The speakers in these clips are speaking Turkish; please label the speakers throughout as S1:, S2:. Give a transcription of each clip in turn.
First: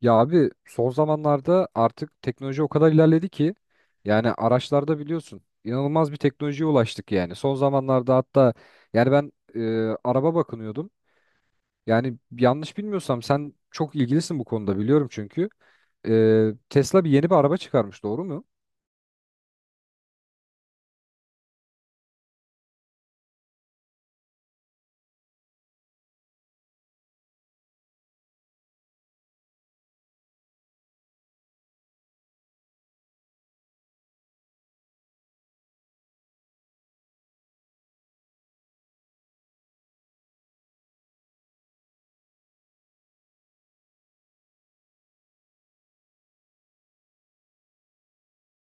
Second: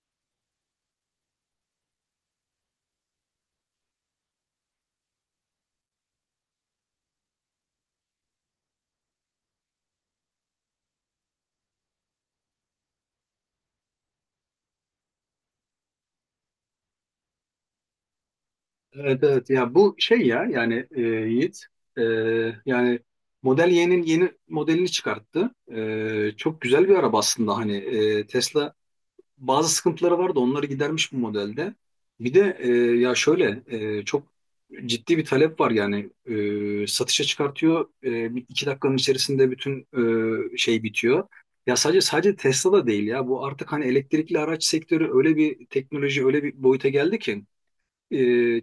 S1: Ya abi son zamanlarda artık teknoloji o kadar ilerledi ki yani araçlarda biliyorsun inanılmaz bir teknolojiye ulaştık yani. Son zamanlarda hatta yani ben araba bakınıyordum. Yani yanlış bilmiyorsam sen çok ilgilisin bu konuda biliyorum çünkü. Tesla bir yeni bir araba çıkarmış, doğru mu?
S2: Evet, evet, ya bu şey ya yani Yiğit, e, yani Model Y'nin yeni modelini çıkarttı. Çok güzel bir araba aslında, hani Tesla bazı sıkıntıları vardı, onları gidermiş bu modelde. Bir de, ya şöyle, çok ciddi bir talep var yani. Satışa çıkartıyor, iki dakikanın içerisinde bütün şey bitiyor. Ya sadece Tesla da değil ya, bu artık hani elektrikli araç sektörü öyle bir teknoloji, öyle bir boyuta geldi ki. E,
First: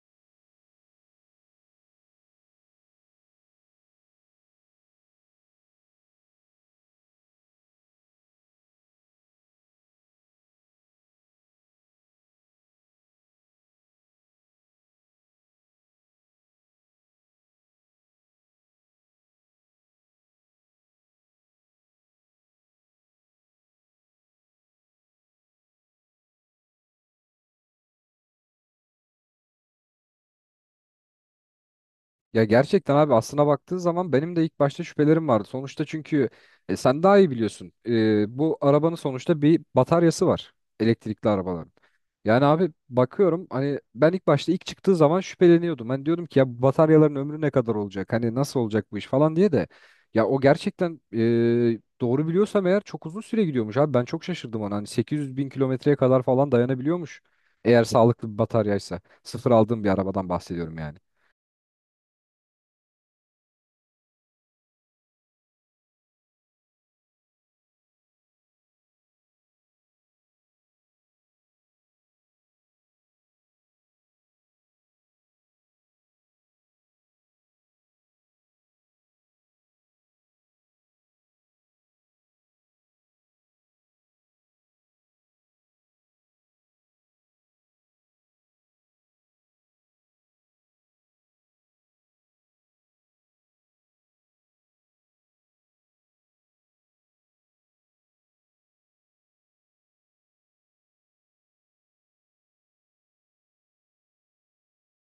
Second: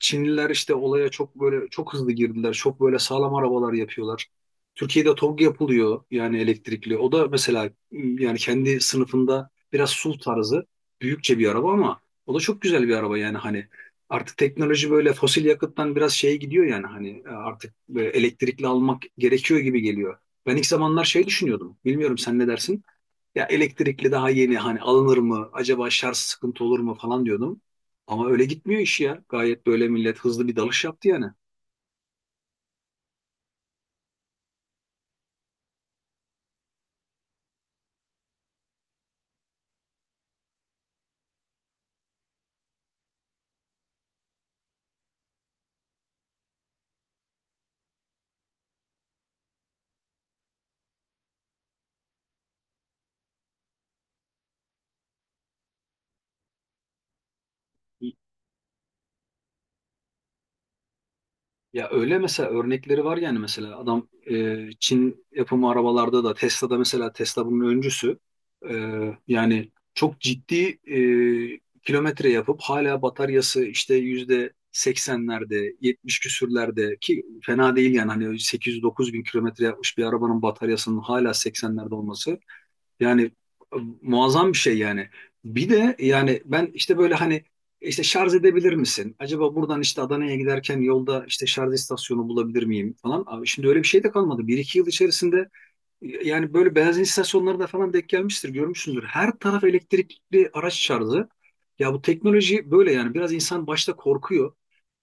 S2: Çinliler işte olaya çok böyle çok hızlı girdiler. Çok böyle sağlam arabalar yapıyorlar. Türkiye'de TOG yapılıyor yani, elektrikli. O da mesela yani kendi sınıfında biraz SUV tarzı büyükçe bir araba, ama o da çok güzel bir araba yani. Hani artık teknoloji böyle fosil yakıttan biraz şeye gidiyor yani, hani artık elektrikli almak gerekiyor gibi geliyor. Ben ilk zamanlar şey düşünüyordum. Bilmiyorum, sen ne dersin? Ya elektrikli daha yeni, hani alınır mı? Acaba şarj sıkıntı olur mu falan diyordum. Ama öyle gitmiyor iş ya. Gayet böyle millet hızlı bir dalış yaptı yani.
S1: Ya gerçekten abi aslına baktığı zaman benim de ilk başta şüphelerim vardı. Sonuçta çünkü sen daha iyi biliyorsun. Bu arabanın sonuçta bir bataryası var. Elektrikli arabaların. Yani abi bakıyorum, hani ben ilk başta, ilk çıktığı zaman şüpheleniyordum. Ben diyordum ki ya bu bataryaların ömrü ne kadar olacak? Hani nasıl olacak bu iş falan diye de. Ya o gerçekten doğru biliyorsam eğer çok uzun süre gidiyormuş abi. Ben çok şaşırdım ona. Hani 800 bin kilometreye kadar falan dayanabiliyormuş. Eğer sağlıklı bir bataryaysa. Sıfır aldığım bir arabadan bahsediyorum yani.
S2: Ya öyle, mesela örnekleri var yani, mesela adam, Çin yapımı arabalarda da, Tesla'da, mesela Tesla bunun öncüsü. E, yani çok ciddi kilometre yapıp hala bataryası işte yüzde seksenlerde, 70 küsürlerde ki fena değil yani, hani 800-9 bin kilometre yapmış bir arabanın bataryasının hala seksenlerde olması, yani e, muazzam bir şey yani. Bir de yani ben işte böyle hani işte şarj edebilir misin? Acaba buradan işte Adana'ya giderken yolda işte şarj istasyonu bulabilir miyim falan. Abi şimdi öyle bir şey de kalmadı. Bir iki yıl içerisinde yani böyle benzin istasyonlarında falan denk gelmiştir, görmüşsündür. Her taraf elektrikli araç şarjı. Ya bu teknoloji böyle yani biraz insan başta korkuyor.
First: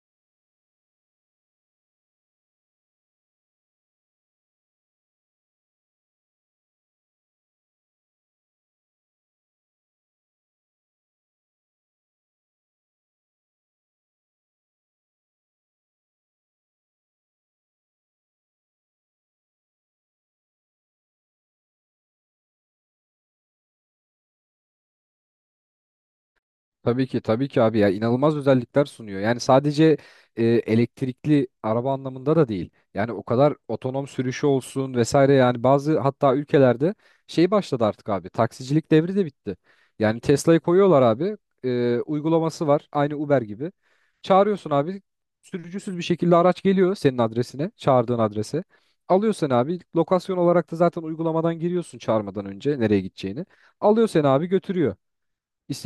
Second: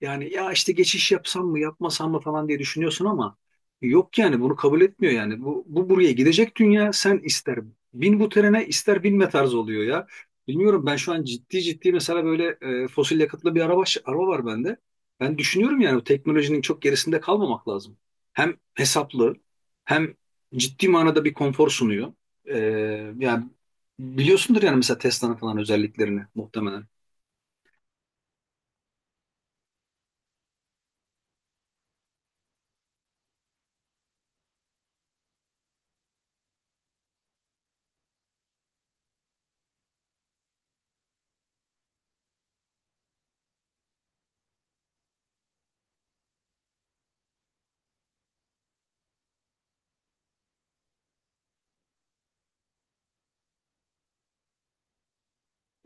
S2: Yani ya işte geçiş yapsam mı yapmasam mı falan diye düşünüyorsun, ama yok yani, bunu kabul etmiyor yani. Bu buraya gidecek dünya, sen ister bin bu trene, ister binme tarzı oluyor ya. Bilmiyorum, ben şu an ciddi ciddi mesela böyle fosil yakıtlı bir araba var bende. Ben düşünüyorum yani, bu teknolojinin çok gerisinde kalmamak lazım. Hem hesaplı, hem ciddi manada bir konfor sunuyor. Ee, Yani biliyorsundur yani, mesela Tesla'nın falan özelliklerini muhtemelen.
S1: Tabii ki, tabii ki abi, ya inanılmaz özellikler sunuyor. Yani sadece elektrikli araba anlamında da değil. Yani o kadar otonom sürüşü olsun vesaire, yani bazı hatta ülkelerde şey başladı artık abi. Taksicilik devri de bitti. Yani Tesla'yı koyuyorlar abi. Uygulaması var aynı Uber gibi. Çağırıyorsun abi, sürücüsüz bir şekilde araç geliyor senin adresine, çağırdığın adrese. Alıyor seni abi, lokasyon olarak da zaten uygulamadan giriyorsun çağırmadan önce nereye gideceğini. Alıyor seni abi, götürüyor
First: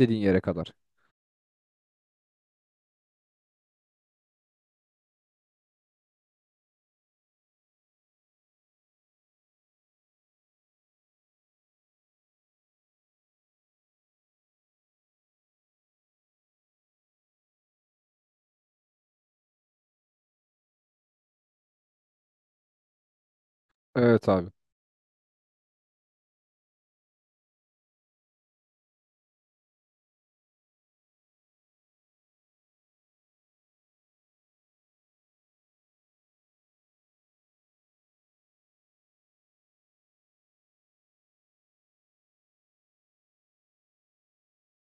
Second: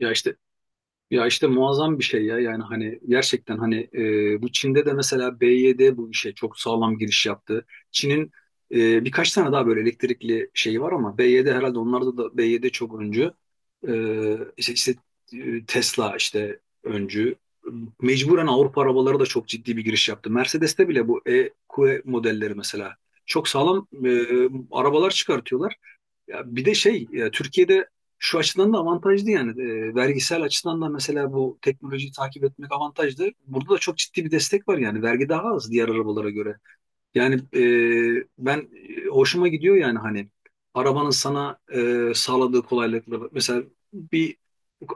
S2: Ya işte
S1: yere kadar.
S2: Ya işte muazzam bir şey ya yani, hani gerçekten hani bu Çin'de de mesela BYD bu işe çok sağlam giriş yaptı. Çin'in birkaç tane daha böyle elektrikli şeyi var, ama BYD herhalde, onlarda da BYD çok öncü. E, işte, işte, Tesla işte öncü. Mecburen Avrupa arabaları da çok ciddi bir giriş yaptı. Mercedes'te bile bu EQ modelleri mesela çok sağlam
S1: Evet abi.
S2: arabalar çıkartıyorlar. Ya bir de şey ya, Türkiye'de şu açıdan da avantajlı yani. Vergisel açıdan da mesela bu teknolojiyi takip etmek avantajlı. Burada da çok ciddi bir destek var yani, vergi daha az diğer arabalara göre. Yani ben, hoşuma gidiyor yani, hani arabanın sana sağladığı kolaylıkları. Mesela bir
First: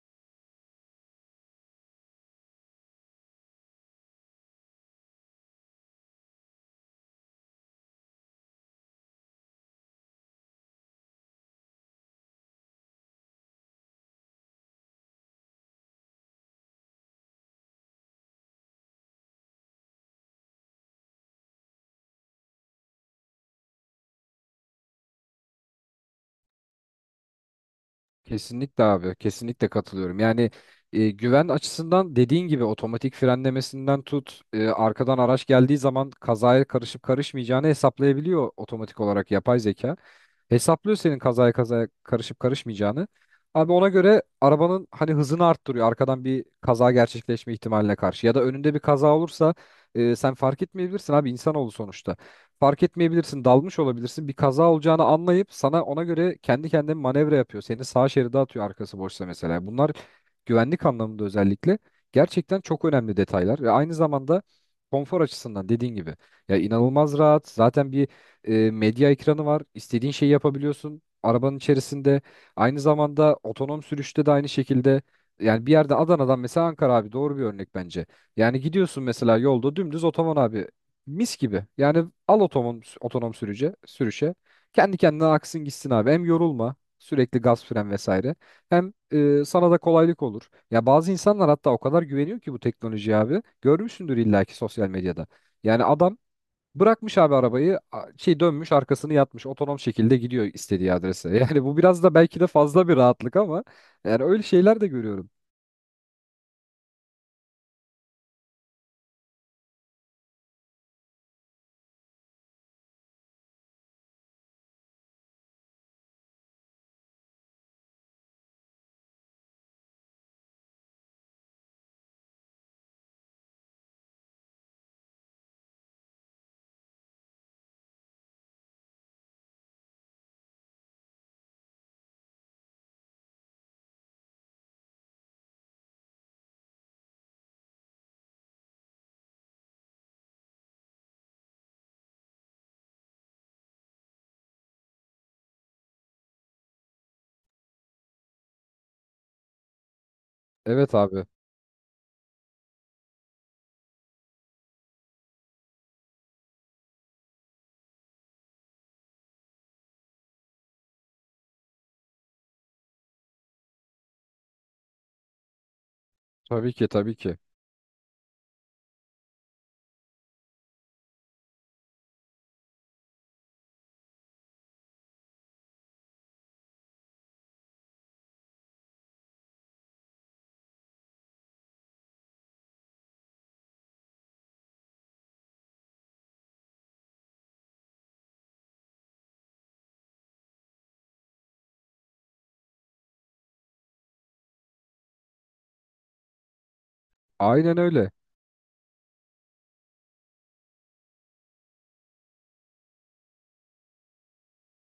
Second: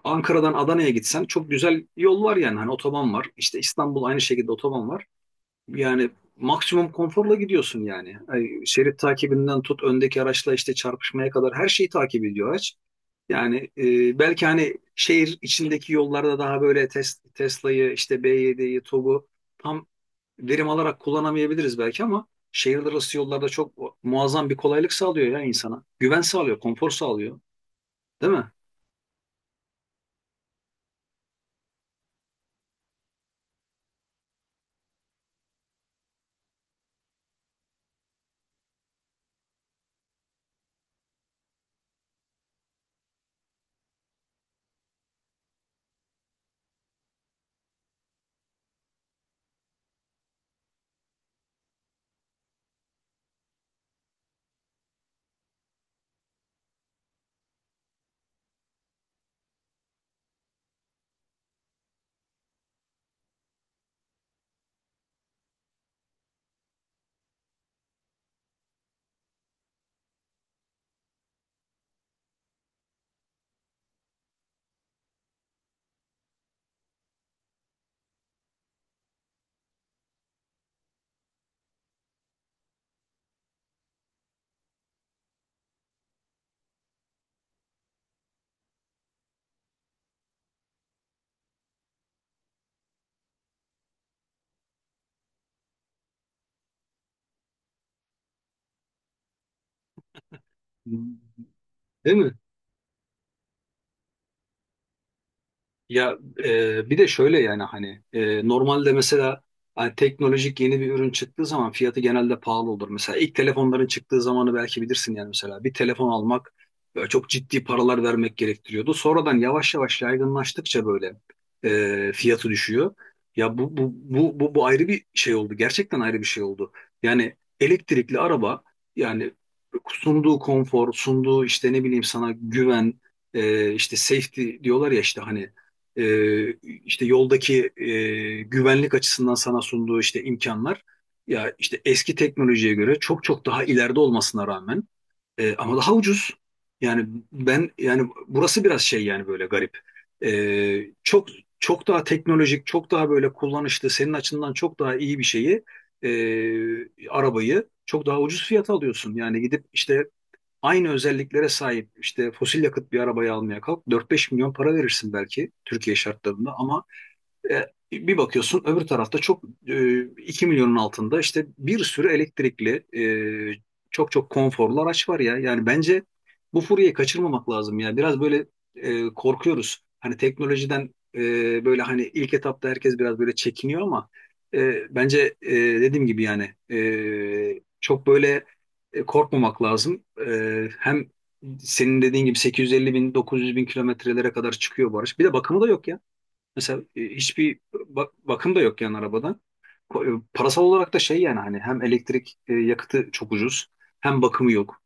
S2: Ankara'dan Adana'ya gitsen çok güzel yol var yani, hani otoban var. İşte İstanbul aynı şekilde otoban var. Yani maksimum konforla gidiyorsun yani. Ay, şerit takibinden tut, öndeki araçla işte çarpışmaya kadar her şeyi takip ediyor araç. Yani belki hani şehir içindeki yollarda daha böyle Tesla'yı, işte B7'yi, TOG'u tam verim alarak kullanamayabiliriz belki, ama şehirler arası yollarda çok muazzam bir kolaylık sağlıyor ya insana. Güven sağlıyor, konfor sağlıyor. Değil mi?
S1: Kesinlikle abi. Kesinlikle katılıyorum. Yani güven açısından dediğin gibi otomatik frenlemesinden tut, arkadan araç geldiği zaman kazaya karışıp karışmayacağını hesaplayabiliyor otomatik olarak yapay zeka. Hesaplıyor senin kazaya kazaya karışıp karışmayacağını. Abi ona göre arabanın hani hızını arttırıyor arkadan bir kaza gerçekleşme ihtimaline karşı. Ya da önünde bir kaza olursa sen fark etmeyebilirsin abi, insanoğlu sonuçta. Fark etmeyebilirsin, dalmış olabilirsin, bir kaza olacağını anlayıp sana ona göre kendi kendine manevra yapıyor. Seni sağ şeride atıyor arkası boşsa mesela. Bunlar güvenlik anlamında özellikle gerçekten çok önemli detaylar ve aynı zamanda konfor açısından dediğin gibi ya inanılmaz rahat. Zaten bir medya ekranı var. İstediğin şeyi yapabiliyorsun arabanın içerisinde. Aynı zamanda otonom sürüşte de aynı şekilde, yani bir yerde Adana'dan mesela Ankara abi, doğru bir örnek bence. Yani gidiyorsun mesela yolda dümdüz otonom abi, mis gibi. Yani al otonom otonom sürüce sürüşe. Kendi kendine aksın gitsin abi. Hem yorulma sürekli gaz, fren vesaire. Hem sana da kolaylık olur. Ya bazı insanlar hatta o kadar güveniyor ki bu teknolojiye abi. Görmüşsündür illaki sosyal medyada. Yani adam bırakmış abi arabayı, şey, dönmüş arkasını yatmış, otonom şekilde gidiyor istediği adrese. Yani bu biraz da
S2: Değil mi?
S1: belki de fazla bir rahatlık ama yani öyle şeyler de görüyorum.
S2: Ya, bir de şöyle yani, hani normalde mesela, hani teknolojik yeni bir ürün çıktığı zaman fiyatı genelde pahalı olur. Mesela ilk telefonların çıktığı zamanı belki bilirsin yani, mesela bir telefon almak böyle çok ciddi paralar vermek gerektiriyordu. Sonradan yavaş yavaş yaygınlaştıkça böyle fiyatı düşüyor. Ya bu ayrı bir şey oldu. Gerçekten ayrı bir şey oldu. Yani elektrikli araba yani, sunduğu konfor, sunduğu işte ne bileyim sana güven, işte safety diyorlar ya, işte hani e, işte yoldaki güvenlik açısından sana sunduğu işte imkanlar, ya işte eski teknolojiye göre çok çok daha ileride olmasına rağmen, ama daha ucuz. Yani ben yani, burası biraz şey yani, böyle garip. E,
S1: Evet abi,
S2: çok çok daha teknolojik, çok daha böyle kullanışlı, senin açından çok daha iyi bir şeyi, arabayı çok daha ucuz fiyata alıyorsun. Yani gidip işte aynı özelliklere sahip işte fosil yakıt bir arabayı almaya kalk, 4-5 milyon para verirsin belki Türkiye şartlarında,
S1: tabii ki,
S2: ama
S1: tabii ki,
S2: e, bir bakıyorsun öbür tarafta çok 2 milyonun altında işte bir sürü elektrikli, çok çok konforlu araç var ya. Yani bence bu furyayı kaçırmamak lazım ya. Biraz böyle korkuyoruz. Hani teknolojiden böyle, hani ilk etapta herkes biraz böyle çekiniyor, ama bence dediğim gibi yani çok böyle korkmamak lazım. Hem senin dediğin gibi 850 bin 900 bin kilometrelere kadar çıkıyor bu araç. Bir de bakımı da yok ya. Mesela hiçbir
S1: aynen öyle.
S2: bakım da yok yani arabadan. Parasal olarak da şey yani, hani hem elektrik yakıtı çok ucuz, hem bakımı yok.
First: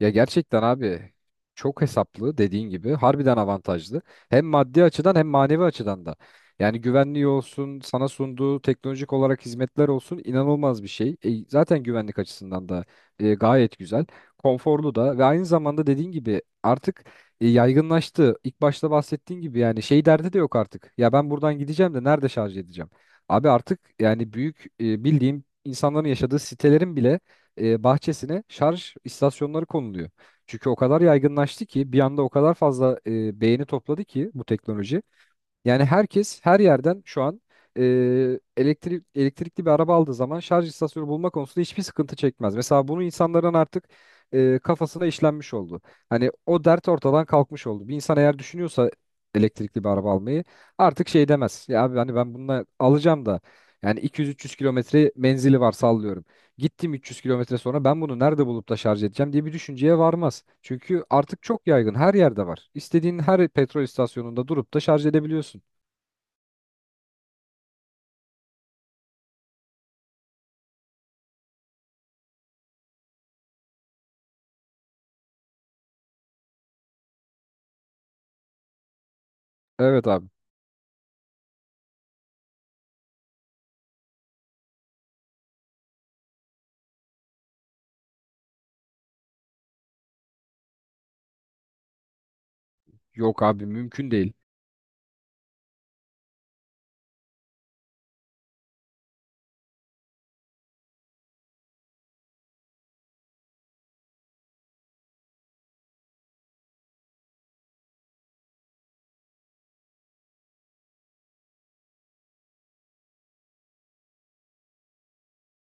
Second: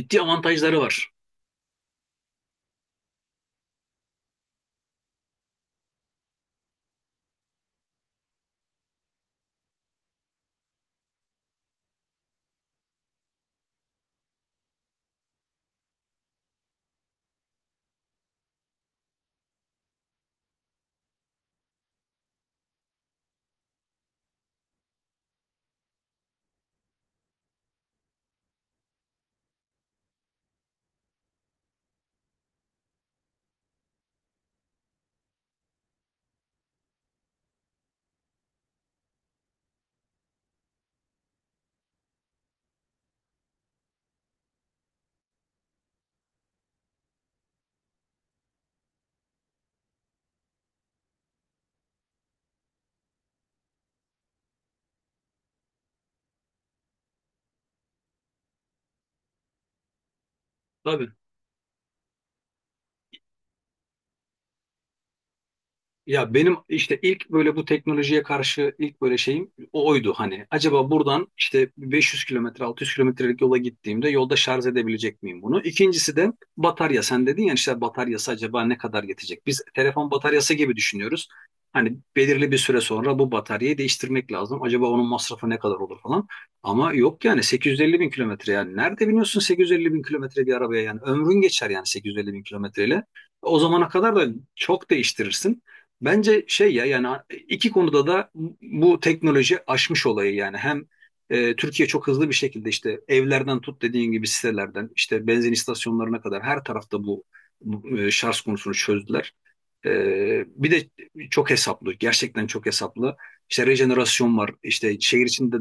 S1: Ya gerçekten
S2: avantajları var.
S1: abi çok hesaplı, dediğin gibi harbiden avantajlı. Hem maddi açıdan hem manevi açıdan da. Yani güvenliği olsun, sana sunduğu teknolojik olarak hizmetler olsun, inanılmaz bir şey. Zaten güvenlik açısından da gayet güzel, konforlu da ve aynı zamanda dediğin gibi artık yaygınlaştı. İlk başta bahsettiğin gibi yani şey derdi de yok artık. Ya ben buradan gideceğim de nerede şarj edeceğim? Abi artık yani büyük bildiğim insanların yaşadığı sitelerin bile bahçesine şarj istasyonları konuluyor. Çünkü o kadar yaygınlaştı ki bir anda, o kadar fazla beğeni topladı ki bu teknoloji. Yani herkes her yerden şu an e, elektrikli bir araba aldığı zaman şarj istasyonu bulma konusunda hiçbir sıkıntı çekmez. Mesela bunu insanların artık kafasına işlenmiş oldu. Hani o dert ortadan kalkmış oldu. Bir insan eğer düşünüyorsa elektrikli bir araba almayı artık şey demez. Ya abi hani ben bununla alacağım da yani 200-300 kilometre menzili var, sallıyorum. Gittim 300 kilometre sonra ben bunu nerede bulup da şarj edeceğim diye bir düşünceye varmaz. Çünkü
S2: Tabii.
S1: artık çok yaygın, her yerde var. İstediğin her petrol istasyonunda durup da şarj edebiliyorsun.
S2: Ya benim işte ilk böyle bu teknolojiye karşı ilk böyle şeyim o oydu hani. Acaba buradan işte 500 kilometre, 600 kilometrelik yola gittiğimde yolda şarj edebilecek miyim bunu? İkincisi de batarya. Sen dedin ya işte, bataryası acaba ne kadar yetecek? Biz
S1: Evet
S2: telefon
S1: abi.
S2: bataryası gibi düşünüyoruz. Hani belirli bir süre sonra bu bataryayı değiştirmek lazım. Acaba onun masrafı ne kadar olur falan. Ama yok yani, 850 bin kilometre yani. Nerede biniyorsun 850 bin kilometre bir arabaya yani. Ömrün geçer yani 850 bin kilometreyle.
S1: Yok
S2: O
S1: abi,
S2: zamana
S1: mümkün
S2: kadar da
S1: değil.
S2: çok değiştirirsin. Bence şey ya yani, iki konuda da bu teknoloji aşmış olayı yani. Hem Türkiye çok hızlı bir şekilde işte evlerden tut, dediğin gibi sitelerden, işte benzin istasyonlarına kadar her tarafta şarj konusunu çözdüler. Bir de çok hesaplı, gerçekten çok hesaplı, işte rejenerasyon var, işte şehir içinde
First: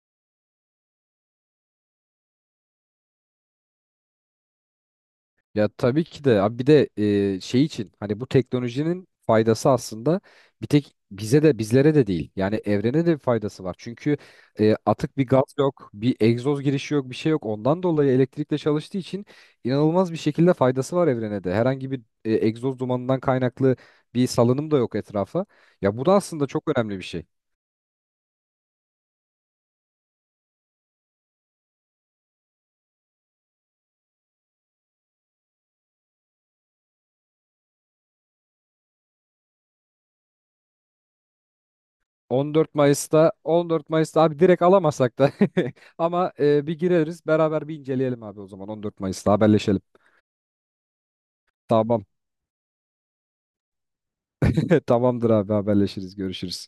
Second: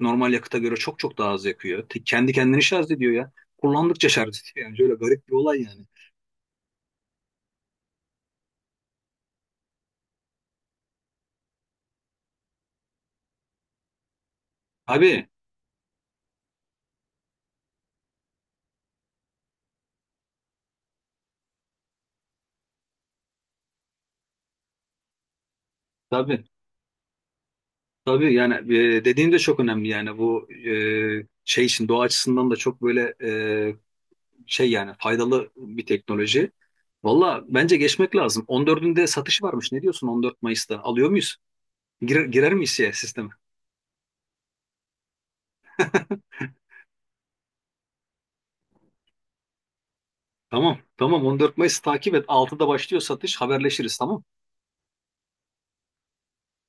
S2: normal yakıta göre çok çok daha az yakıyor. Kendi kendini şarj ediyor ya, kullandıkça şarj ediyor yani, şöyle garip bir olay
S1: Ya
S2: yani.
S1: tabii ki de abi, bir de şey için hani bu teknolojinin faydası aslında bir tek bize de, bizlere de değil. Yani evrene de bir faydası var. Çünkü atık
S2: Tabii,
S1: bir gaz yok, bir egzoz girişi yok, bir şey yok. Ondan dolayı elektrikle çalıştığı için inanılmaz bir şekilde faydası var evrene de. Herhangi bir egzoz dumanından kaynaklı bir salınım da yok etrafa. Ya bu da
S2: tabii.
S1: aslında çok önemli bir şey.
S2: Tabii yani, dediğin de çok önemli yani, bu şey için doğa açısından da çok böyle şey yani faydalı bir teknoloji. Valla bence geçmek lazım. 14'ünde satış varmış. Ne diyorsun 14 Mayıs'ta? Alıyor muyuz? Girer,
S1: On
S2: girer
S1: dört
S2: miyiz ya sisteme?
S1: Mayıs'ta 14 Mayıs'ta abi direkt alamasak da ama bir gireriz beraber, bir inceleyelim abi. O zaman 14 Mayıs'ta haberleşelim.
S2: Tamam. Tamam, 14 Mayıs
S1: Tamam.
S2: takip et. 6'da başlıyor satış. Haberleşiriz, tamam.
S1: Tamamdır abi, haberleşiriz. Görüşürüz.